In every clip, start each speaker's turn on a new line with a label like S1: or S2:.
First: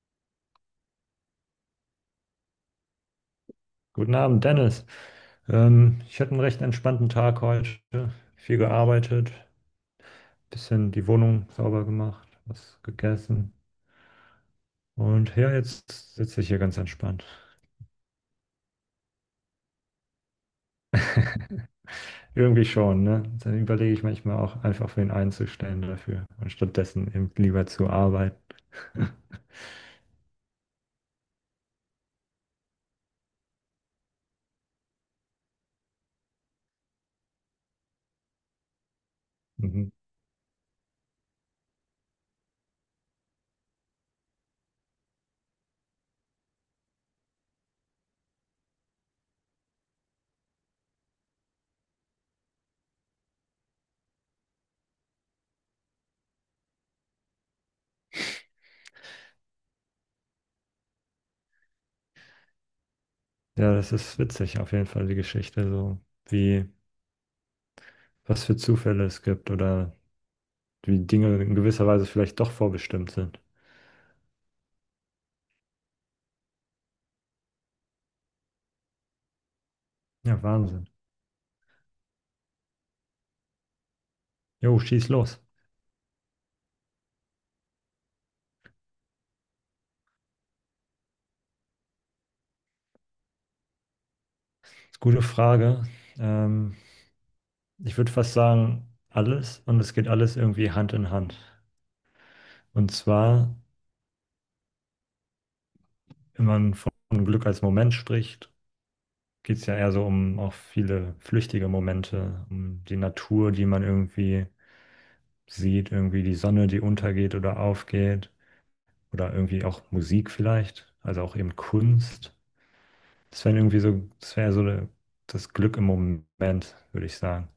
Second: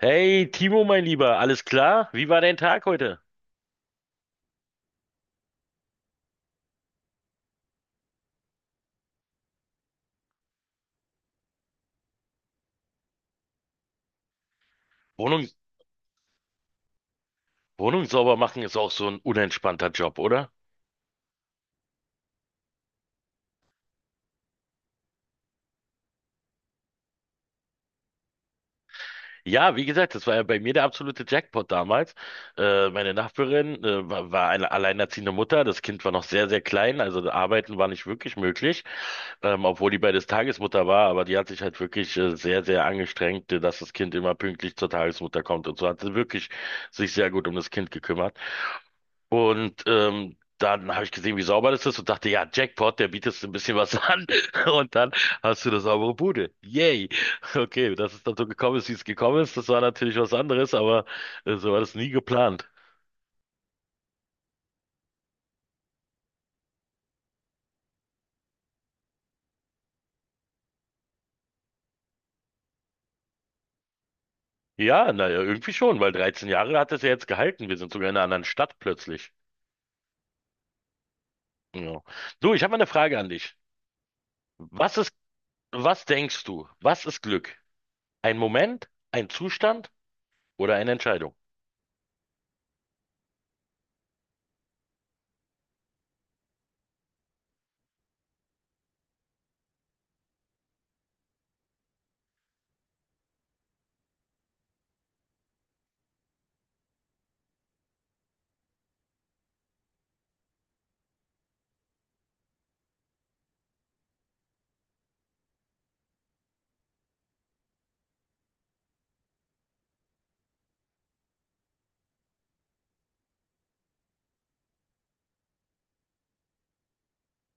S1: Hey, Timo, mein Lieber, alles klar? Wie war dein Tag heute?
S2: Guten Abend, Dennis. Ich hatte einen recht entspannten Tag heute. Viel gearbeitet, bisschen die Wohnung sauber gemacht, was gegessen. Und
S1: Wohnung,
S2: ja, jetzt sitze ich hier ganz entspannt.
S1: Wohnung sauber machen ist auch so ein unentspannter Job, oder?
S2: Irgendwie schon, ne? Dann überlege ich manchmal auch einfach, wen einzustellen dafür und stattdessen eben lieber zu arbeiten.
S1: Ja, wie gesagt, das war ja bei mir der absolute Jackpot damals. Meine Nachbarin, war eine alleinerziehende Mutter. Das Kind war noch sehr, sehr klein, also arbeiten war nicht wirklich möglich, obwohl
S2: Mhm.
S1: die beides Tagesmutter war, aber die hat sich halt wirklich sehr, sehr angestrengt, dass das Kind immer pünktlich zur Tagesmutter kommt und so hat sie wirklich sich sehr gut um das Kind gekümmert. Und dann habe ich gesehen, wie sauber das ist und dachte, ja, Jackpot, der bietet so ein bisschen was an. Und dann hast du eine saubere Bude. Yay. Okay, dass es dann so gekommen ist, wie es gekommen ist, das war natürlich was anderes, aber so war das nie geplant.
S2: Ja, das ist witzig, auf jeden Fall die Geschichte, so wie, was für Zufälle es gibt oder wie Dinge in gewisser Weise vielleicht doch vorbestimmt sind.
S1: Ja, naja, irgendwie schon, weil 13 Jahre hat es ja jetzt gehalten. Wir sind sogar in einer anderen Stadt plötzlich.
S2: Ja, Wahnsinn.
S1: Ja. Du, ich habe mal eine Frage an dich.
S2: Jo,
S1: Was
S2: schieß
S1: ist,
S2: los.
S1: Was denkst du? Was ist Glück? Ein Moment, ein Zustand oder eine Entscheidung?
S2: Ist gute Frage. Ähm, Ich würde fast sagen, alles und es geht alles irgendwie Hand in Hand. Und zwar, wenn man von Glück als Moment spricht, geht es ja eher so um auch viele flüchtige Momente, um die Natur, die man irgendwie sieht, irgendwie die Sonne, die untergeht oder aufgeht oder irgendwie auch Musik vielleicht, also auch eben Kunst. Das wäre irgendwie so, das wäre so das Glück im Moment, würde ich sagen.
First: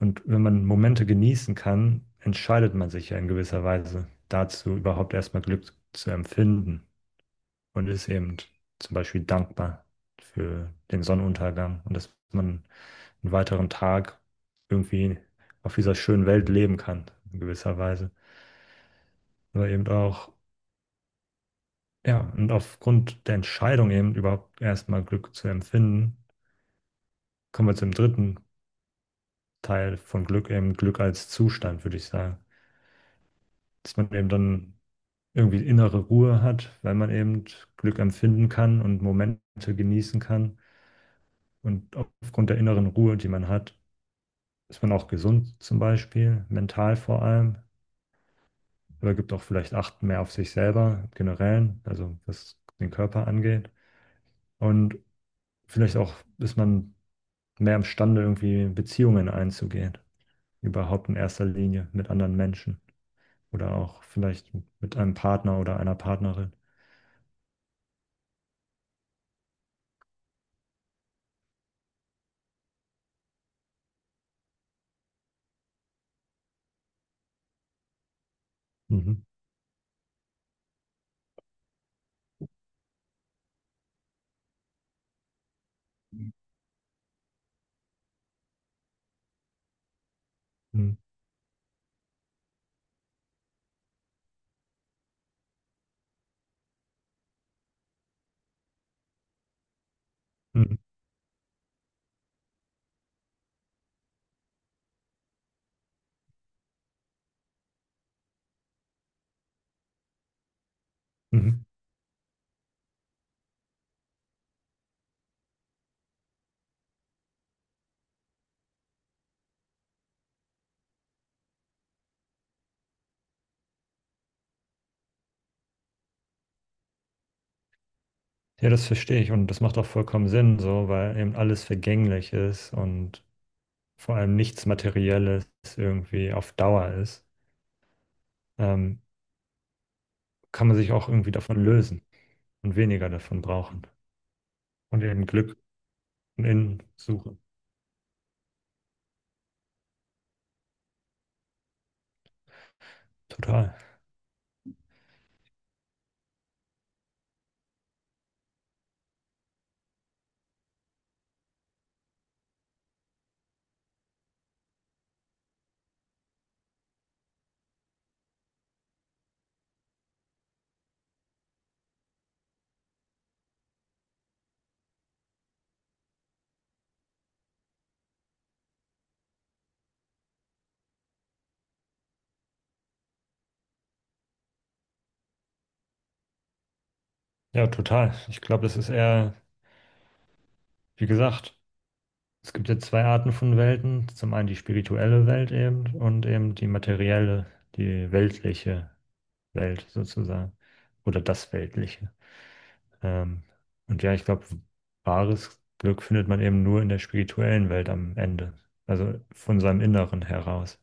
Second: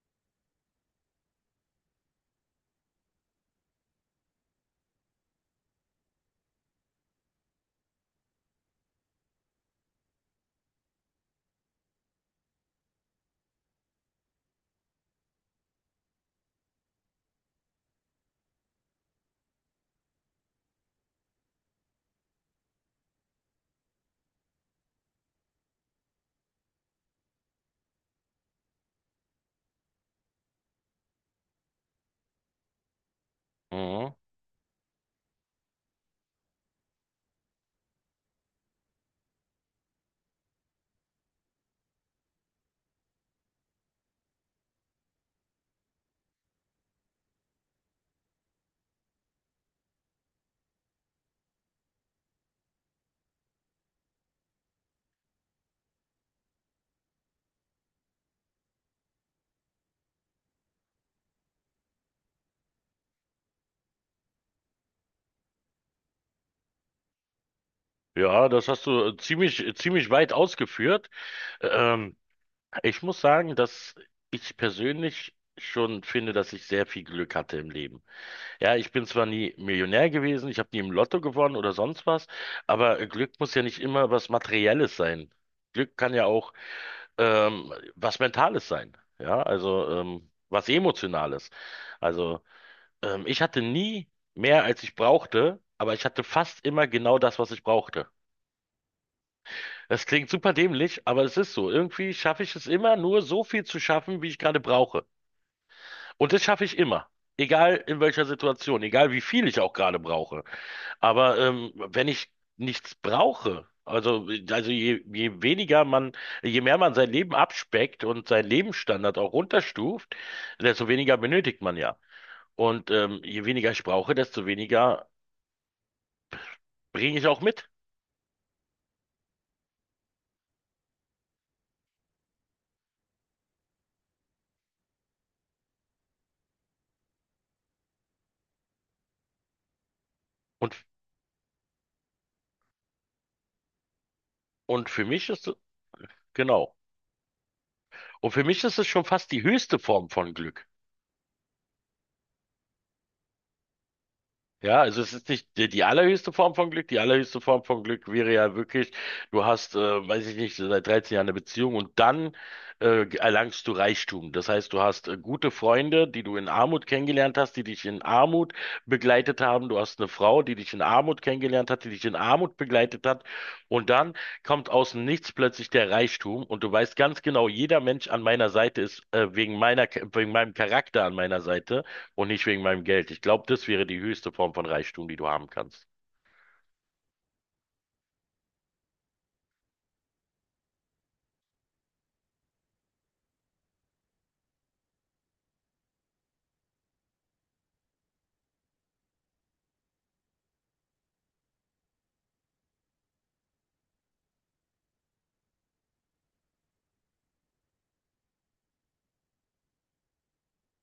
S2: Und wenn man Momente genießen kann, entscheidet man sich ja in gewisser Weise dazu, überhaupt erstmal Glück zu empfinden und ist eben zum Beispiel dankbar für den Sonnenuntergang und dass man einen weiteren Tag irgendwie auf dieser schönen Welt leben kann, in gewisser Weise. Aber eben auch, ja, und aufgrund der Entscheidung eben überhaupt erstmal Glück zu empfinden, kommen wir zum dritten Teil von Glück, eben Glück als Zustand, würde ich sagen. Dass man
S1: Mhm.
S2: eben dann irgendwie innere Ruhe hat, weil man eben Glück empfinden kann und Momente genießen kann. Und aufgrund der inneren Ruhe, die man hat, ist man auch gesund zum Beispiel, mental vor allem, aber gibt auch vielleicht Acht mehr auf sich selber generell, also was den Körper angeht. Und vielleicht auch ist man mehr imstande, irgendwie Beziehungen einzugehen, überhaupt in erster Linie mit anderen Menschen oder auch vielleicht mit einem Partner oder einer Partnerin.
S1: Ja, das hast du ziemlich, ziemlich weit ausgeführt. Ähm, Ich muss sagen, dass ich persönlich schon finde, dass ich sehr viel Glück hatte im Leben. Ja, ich bin
S2: Mhm.
S1: zwar nie Millionär gewesen, ich habe nie im Lotto gewonnen oder sonst was, aber Glück muss ja nicht immer was Materielles sein. Glück kann ja auch was Mentales sein. Ja, also was
S2: Mhm.
S1: Emotionales. Also ich hatte nie mehr, als ich brauchte, aber ich hatte fast immer genau das, was ich brauchte. Das klingt super
S2: Mhm.
S1: dämlich, aber es ist so. Irgendwie schaffe ich es immer, nur so viel zu schaffen, wie ich gerade brauche. Und das schaffe ich immer. Egal in welcher Situation, egal wie viel ich auch gerade brauche. Aber
S2: Mhm.
S1: wenn ich nichts brauche, je weniger man, je mehr man sein Leben abspeckt und seinen Lebensstandard auch runterstuft, desto weniger benötigt man ja. Und je weniger ich brauche, desto weniger bringe ich auch mit.
S2: Ja, das verstehe ich und das macht auch vollkommen Sinn, so, weil eben alles vergänglich ist und vor allem nichts Materielles irgendwie auf Dauer ist, ähm, kann
S1: Und,
S2: man sich auch irgendwie davon lösen und weniger davon brauchen
S1: und
S2: und
S1: für
S2: eben
S1: mich ist,
S2: Glück von
S1: genau.
S2: innen suchen.
S1: Und für mich ist es schon fast die höchste Form von Glück.
S2: Total.
S1: Ja, also es ist nicht die, die allerhöchste Form von Glück. Die allerhöchste Form von Glück wäre ja wirklich, du hast, weiß ich nicht, seit 13 Jahren eine Beziehung und dann erlangst du Reichtum. Das heißt, du hast gute Freunde, die du in Armut kennengelernt hast, die dich in Armut begleitet haben. Du hast eine Frau, die dich in Armut kennengelernt hat, die dich in Armut begleitet hat. Und dann kommt aus dem Nichts plötzlich der Reichtum und du weißt ganz genau, jeder Mensch an meiner Seite ist wegen meinem Charakter an meiner Seite und nicht wegen meinem Geld. Ich glaube, das wäre die höchste Form von Reichtum, die du haben kannst.
S2: Ja, total. Ich glaube, das ist eher, wie gesagt, es gibt ja zwei Arten von Welten. Zum einen die spirituelle Welt eben und eben die materielle, die weltliche Welt sozusagen oder das Weltliche. Ähm, und ja, ich glaube, wahres Glück findet man eben nur in der spirituellen Welt am Ende. Also von seinem Inneren heraus.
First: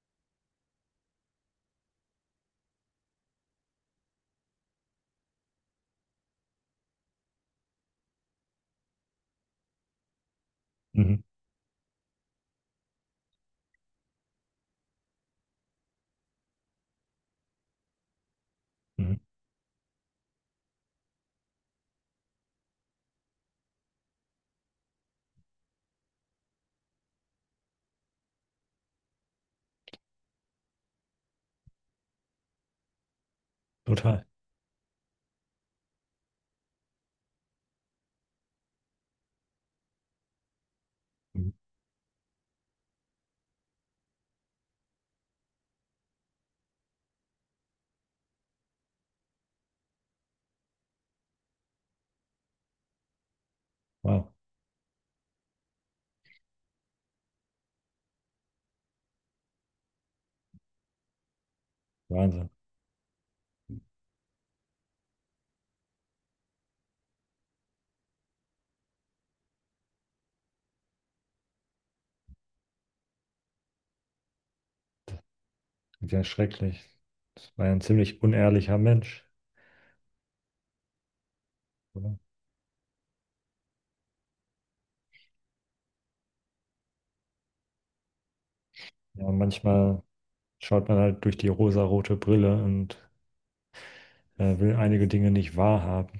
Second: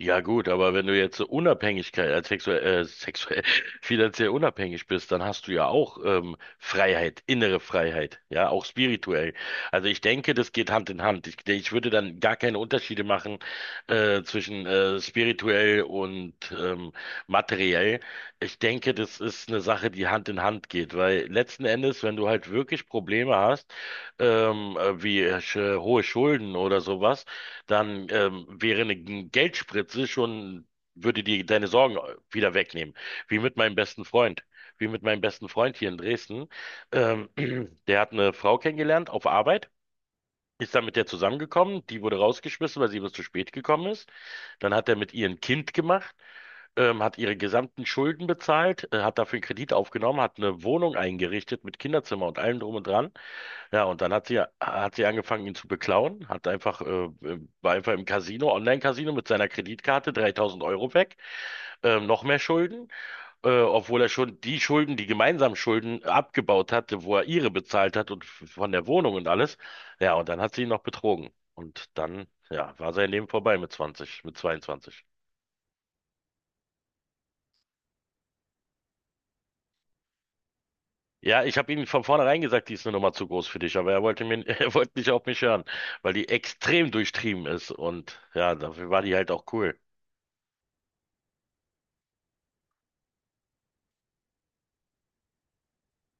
S1: Ja gut, aber wenn du jetzt so Unabhängigkeit, sexuell, finanziell unabhängig bist, dann hast du ja auch Freiheit, innere Freiheit, ja, auch spirituell. Also ich denke, das geht Hand in
S2: Mhm.
S1: Hand. Ich würde dann gar keine Unterschiede machen zwischen spirituell und materiell. Ich denke,
S2: Mhm.
S1: das ist eine Sache, die Hand in Hand geht, weil letzten Endes, wenn du halt wirklich Probleme hast, wie hohe Schulden oder sowas, dann Geldspritze schon, würde dir deine Sorgen wieder wegnehmen. Wie mit meinem besten
S2: Total.
S1: Freund. Wie mit meinem besten Freund hier in Dresden. Ähm, Der hat eine Frau kennengelernt auf Arbeit, ist dann mit der
S2: Mhm.
S1: zusammengekommen, die wurde rausgeschmissen, weil sie was zu spät gekommen ist. Dann hat er mit ihr ein Kind gemacht, hat ihre gesamten Schulden bezahlt, hat dafür einen Kredit aufgenommen, hat eine Wohnung eingerichtet mit Kinderzimmer und allem drum und dran. Ja, und dann hat
S2: Wow.
S1: sie, hat sie angefangen, ihn zu beklauen, war einfach im Casino, Online-Casino mit seiner Kreditkarte 3.000 Euro weg, noch mehr
S2: Wahnsinn.
S1: Schulden, obwohl er schon die Schulden, die gemeinsamen Schulden abgebaut hatte, wo er ihre bezahlt hat und von der Wohnung und alles. Ja, und dann hat sie ihn noch betrogen. Und dann, ja, war sein Leben vorbei mit 20, mit 22.
S2: Ja, schrecklich. Das war ja ein ziemlich unehrlicher Mensch.
S1: Ja, ich habe ihm von
S2: Oder?
S1: vornherein gesagt, die ist eine Nummer zu groß für dich, aber er wollte mir, er wollte nicht auf mich hören, weil die extrem durchtrieben ist und ja, dafür war die halt
S2: Ja,
S1: auch cool.
S2: manchmal schaut man halt durch die rosarote Brille und will einige Dinge nicht wahrhaben.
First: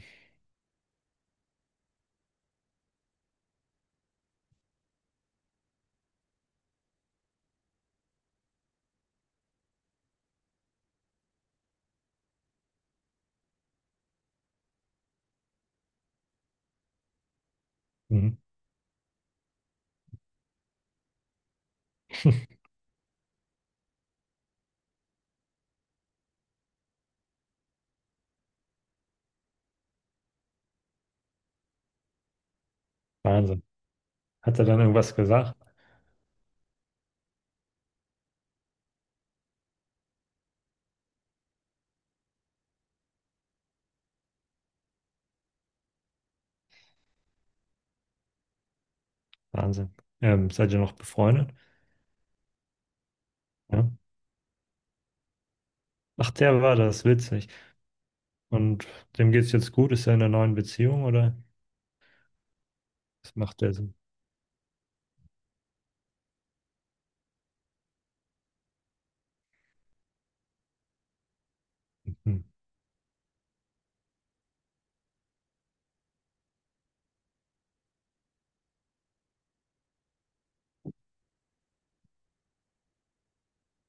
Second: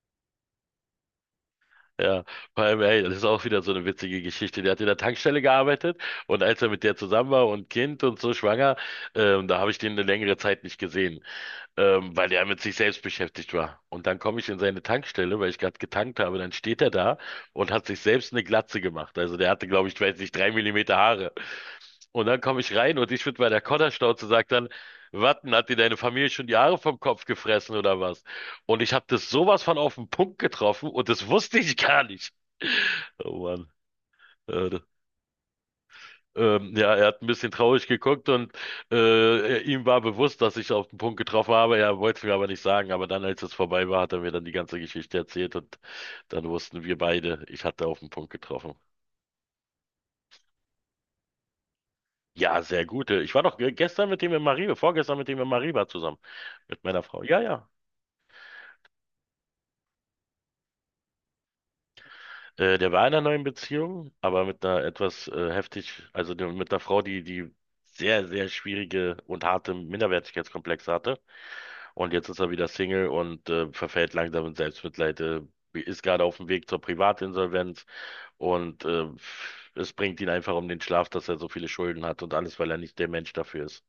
S1: Ja, vor allem, ey, das ist auch wieder so eine witzige Geschichte. Der hat in der Tankstelle gearbeitet und als er mit der zusammen war und Kind und so schwanger, da habe ich den eine längere Zeit nicht gesehen weil er mit sich selbst beschäftigt war. Und dann komme ich in seine Tankstelle, weil ich gerade getankt habe, dann steht er da und hat sich selbst
S2: Mhm.
S1: eine Glatze gemacht. Also der hatte, glaube ich, ich weiß nicht, 3 mm Haare. Und dann komme ich rein und ich mit meiner Kodderschnauze sagt dann, Watten, hat dir deine Familie schon die Haare vom Kopf gefressen oder was? Und ich habe das sowas von auf den Punkt getroffen und das wusste ich gar nicht. Oh
S2: Wahnsinn.
S1: Mann,
S2: Hat er
S1: äh,
S2: dann irgendwas gesagt?
S1: ja, er hat ein bisschen traurig geguckt und ihm war bewusst, dass ich auf den Punkt getroffen habe. Er wollte es mir aber nicht sagen. Aber dann, als es vorbei war, hat er mir dann die ganze Geschichte erzählt und dann wussten wir beide, ich hatte auf den Punkt getroffen.
S2: Wahnsinn. Seid ihr noch befreundet?
S1: Ja, sehr gut. Ich war doch
S2: Ja.
S1: gestern mit ihm in Mariba, vorgestern mit ihm in Mariba zusammen,
S2: Ach, der war
S1: mit meiner
S2: das,
S1: Frau. Ja,
S2: witzig.
S1: ja.
S2: Und dem geht's jetzt gut? Ist er in einer neuen Beziehung oder
S1: Der war in einer
S2: was
S1: neuen
S2: macht der so?
S1: Beziehung, aber mit einer etwas mit einer Frau, die die sehr, sehr schwierige und harte Minderwertigkeitskomplexe hatte. Und jetzt
S2: Hm.
S1: ist er wieder Single und verfällt langsam in Selbstmitleid, ist gerade auf dem Weg zur Privatinsolvenz und es bringt ihn einfach um den Schlaf, dass er so viele Schulden hat und alles, weil er nicht der Mensch dafür ist.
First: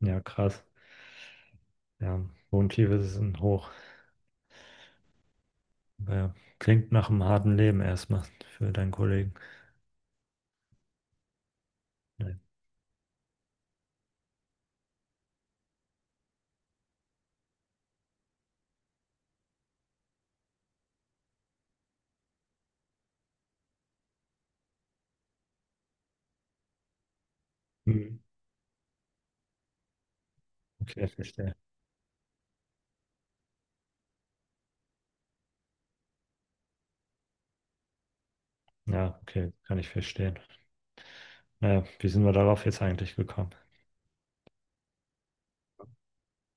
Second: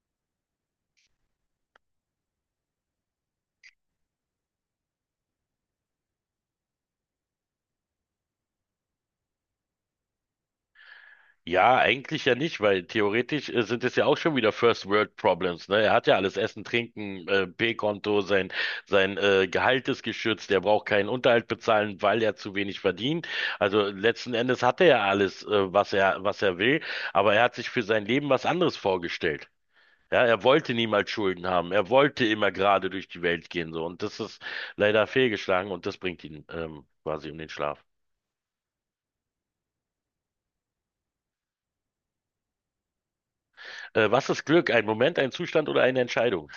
S2: Ja, krass. Ja, Wohntiefe sind hoch. Ja, klingt nach einem harten Leben erstmal für deinen Kollegen.
S1: Ja, eigentlich
S2: Ja.
S1: ja nicht, weil theoretisch sind es ja auch schon wieder First World Problems, ne? Er hat ja alles Essen, Trinken, P-Konto, sein sein Gehalt ist geschützt, er braucht keinen Unterhalt bezahlen, weil er zu wenig verdient. Also letzten Endes hat er ja alles, was er will, aber er hat sich für sein
S2: Hm.
S1: Leben was anderes vorgestellt. Ja, er wollte
S2: Okay,
S1: niemals Schulden
S2: verstehe.
S1: haben. Er wollte immer gerade durch die Welt gehen, so. Und das ist leider fehlgeschlagen und das bringt ihn quasi um den Schlaf.
S2: Ja, okay, kann ich verstehen. Naja, wie sind wir darauf jetzt eigentlich gekommen?
S1: Was ist Glück? Ein Moment, ein Zustand oder eine Entscheidung?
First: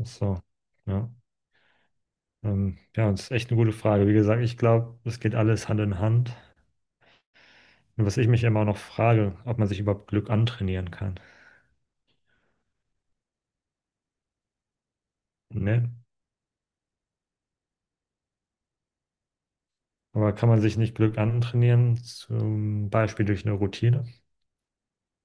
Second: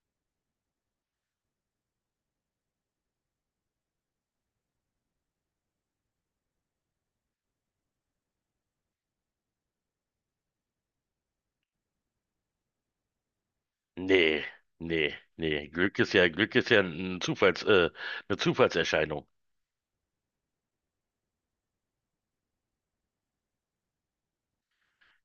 S2: Ach so, ja. Ja, das ist echt eine gute Frage. Wie gesagt, ich glaube, es geht alles Hand in Hand. Und was ich mich immer noch frage, ob man sich überhaupt Glück antrainieren kann.
S1: Nee, nee, nee.
S2: Ne?
S1: Glück ist ja ein eine Zufallserscheinung.
S2: Aber kann man sich nicht Glück antrainieren, zum Beispiel durch eine Routine?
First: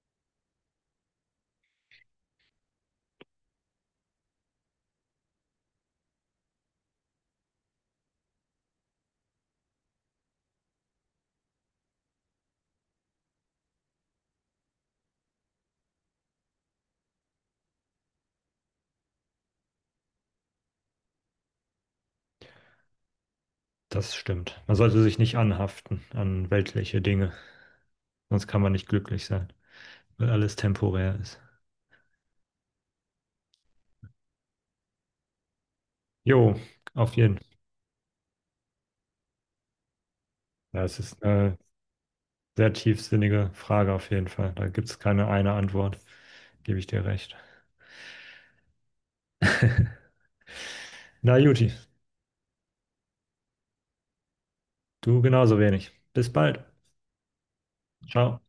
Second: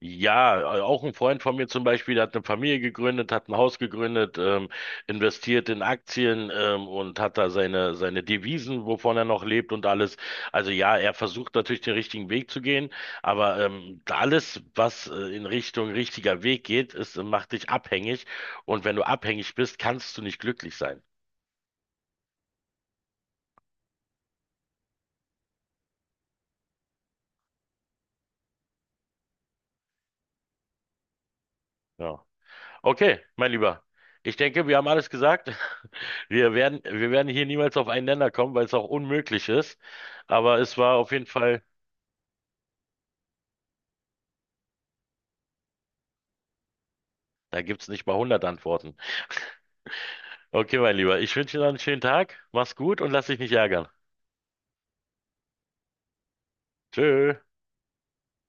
S1: Ja, auch ein Freund von mir zum Beispiel, der hat eine Familie gegründet, hat ein Haus gegründet, investiert in Aktien, und hat da seine Devisen, wovon er noch lebt und alles. Also ja, er versucht natürlich den richtigen Weg zu gehen, aber alles, was in Richtung richtiger Weg geht, macht dich abhängig. Und wenn du abhängig bist, kannst du nicht glücklich sein.
S2: Das stimmt. Man sollte sich nicht anhaften an weltliche Dinge, sonst kann man nicht glücklich sein, weil alles temporär ist.
S1: Ja. Okay, mein Lieber. Ich denke, wir haben alles gesagt. Wir
S2: Jo,
S1: werden, wir
S2: auf
S1: werden
S2: jeden
S1: hier
S2: Fall.
S1: niemals auf einen Nenner kommen, weil es auch unmöglich ist. Aber es
S2: Ja,
S1: war
S2: es
S1: auf
S2: ist
S1: jeden
S2: eine
S1: Fall,
S2: sehr tiefsinnige Frage auf jeden Fall. Da gibt es keine eine Antwort, gebe ich dir recht.
S1: Da gibt's nicht mal 100 Antworten. Okay, mein Lieber, ich
S2: Na,
S1: wünsche dir noch
S2: Juti,
S1: einen schönen Tag. Mach's gut und lass dich nicht ärgern.
S2: du genauso wenig. Bis bald.
S1: Tschö.
S2: Ciao.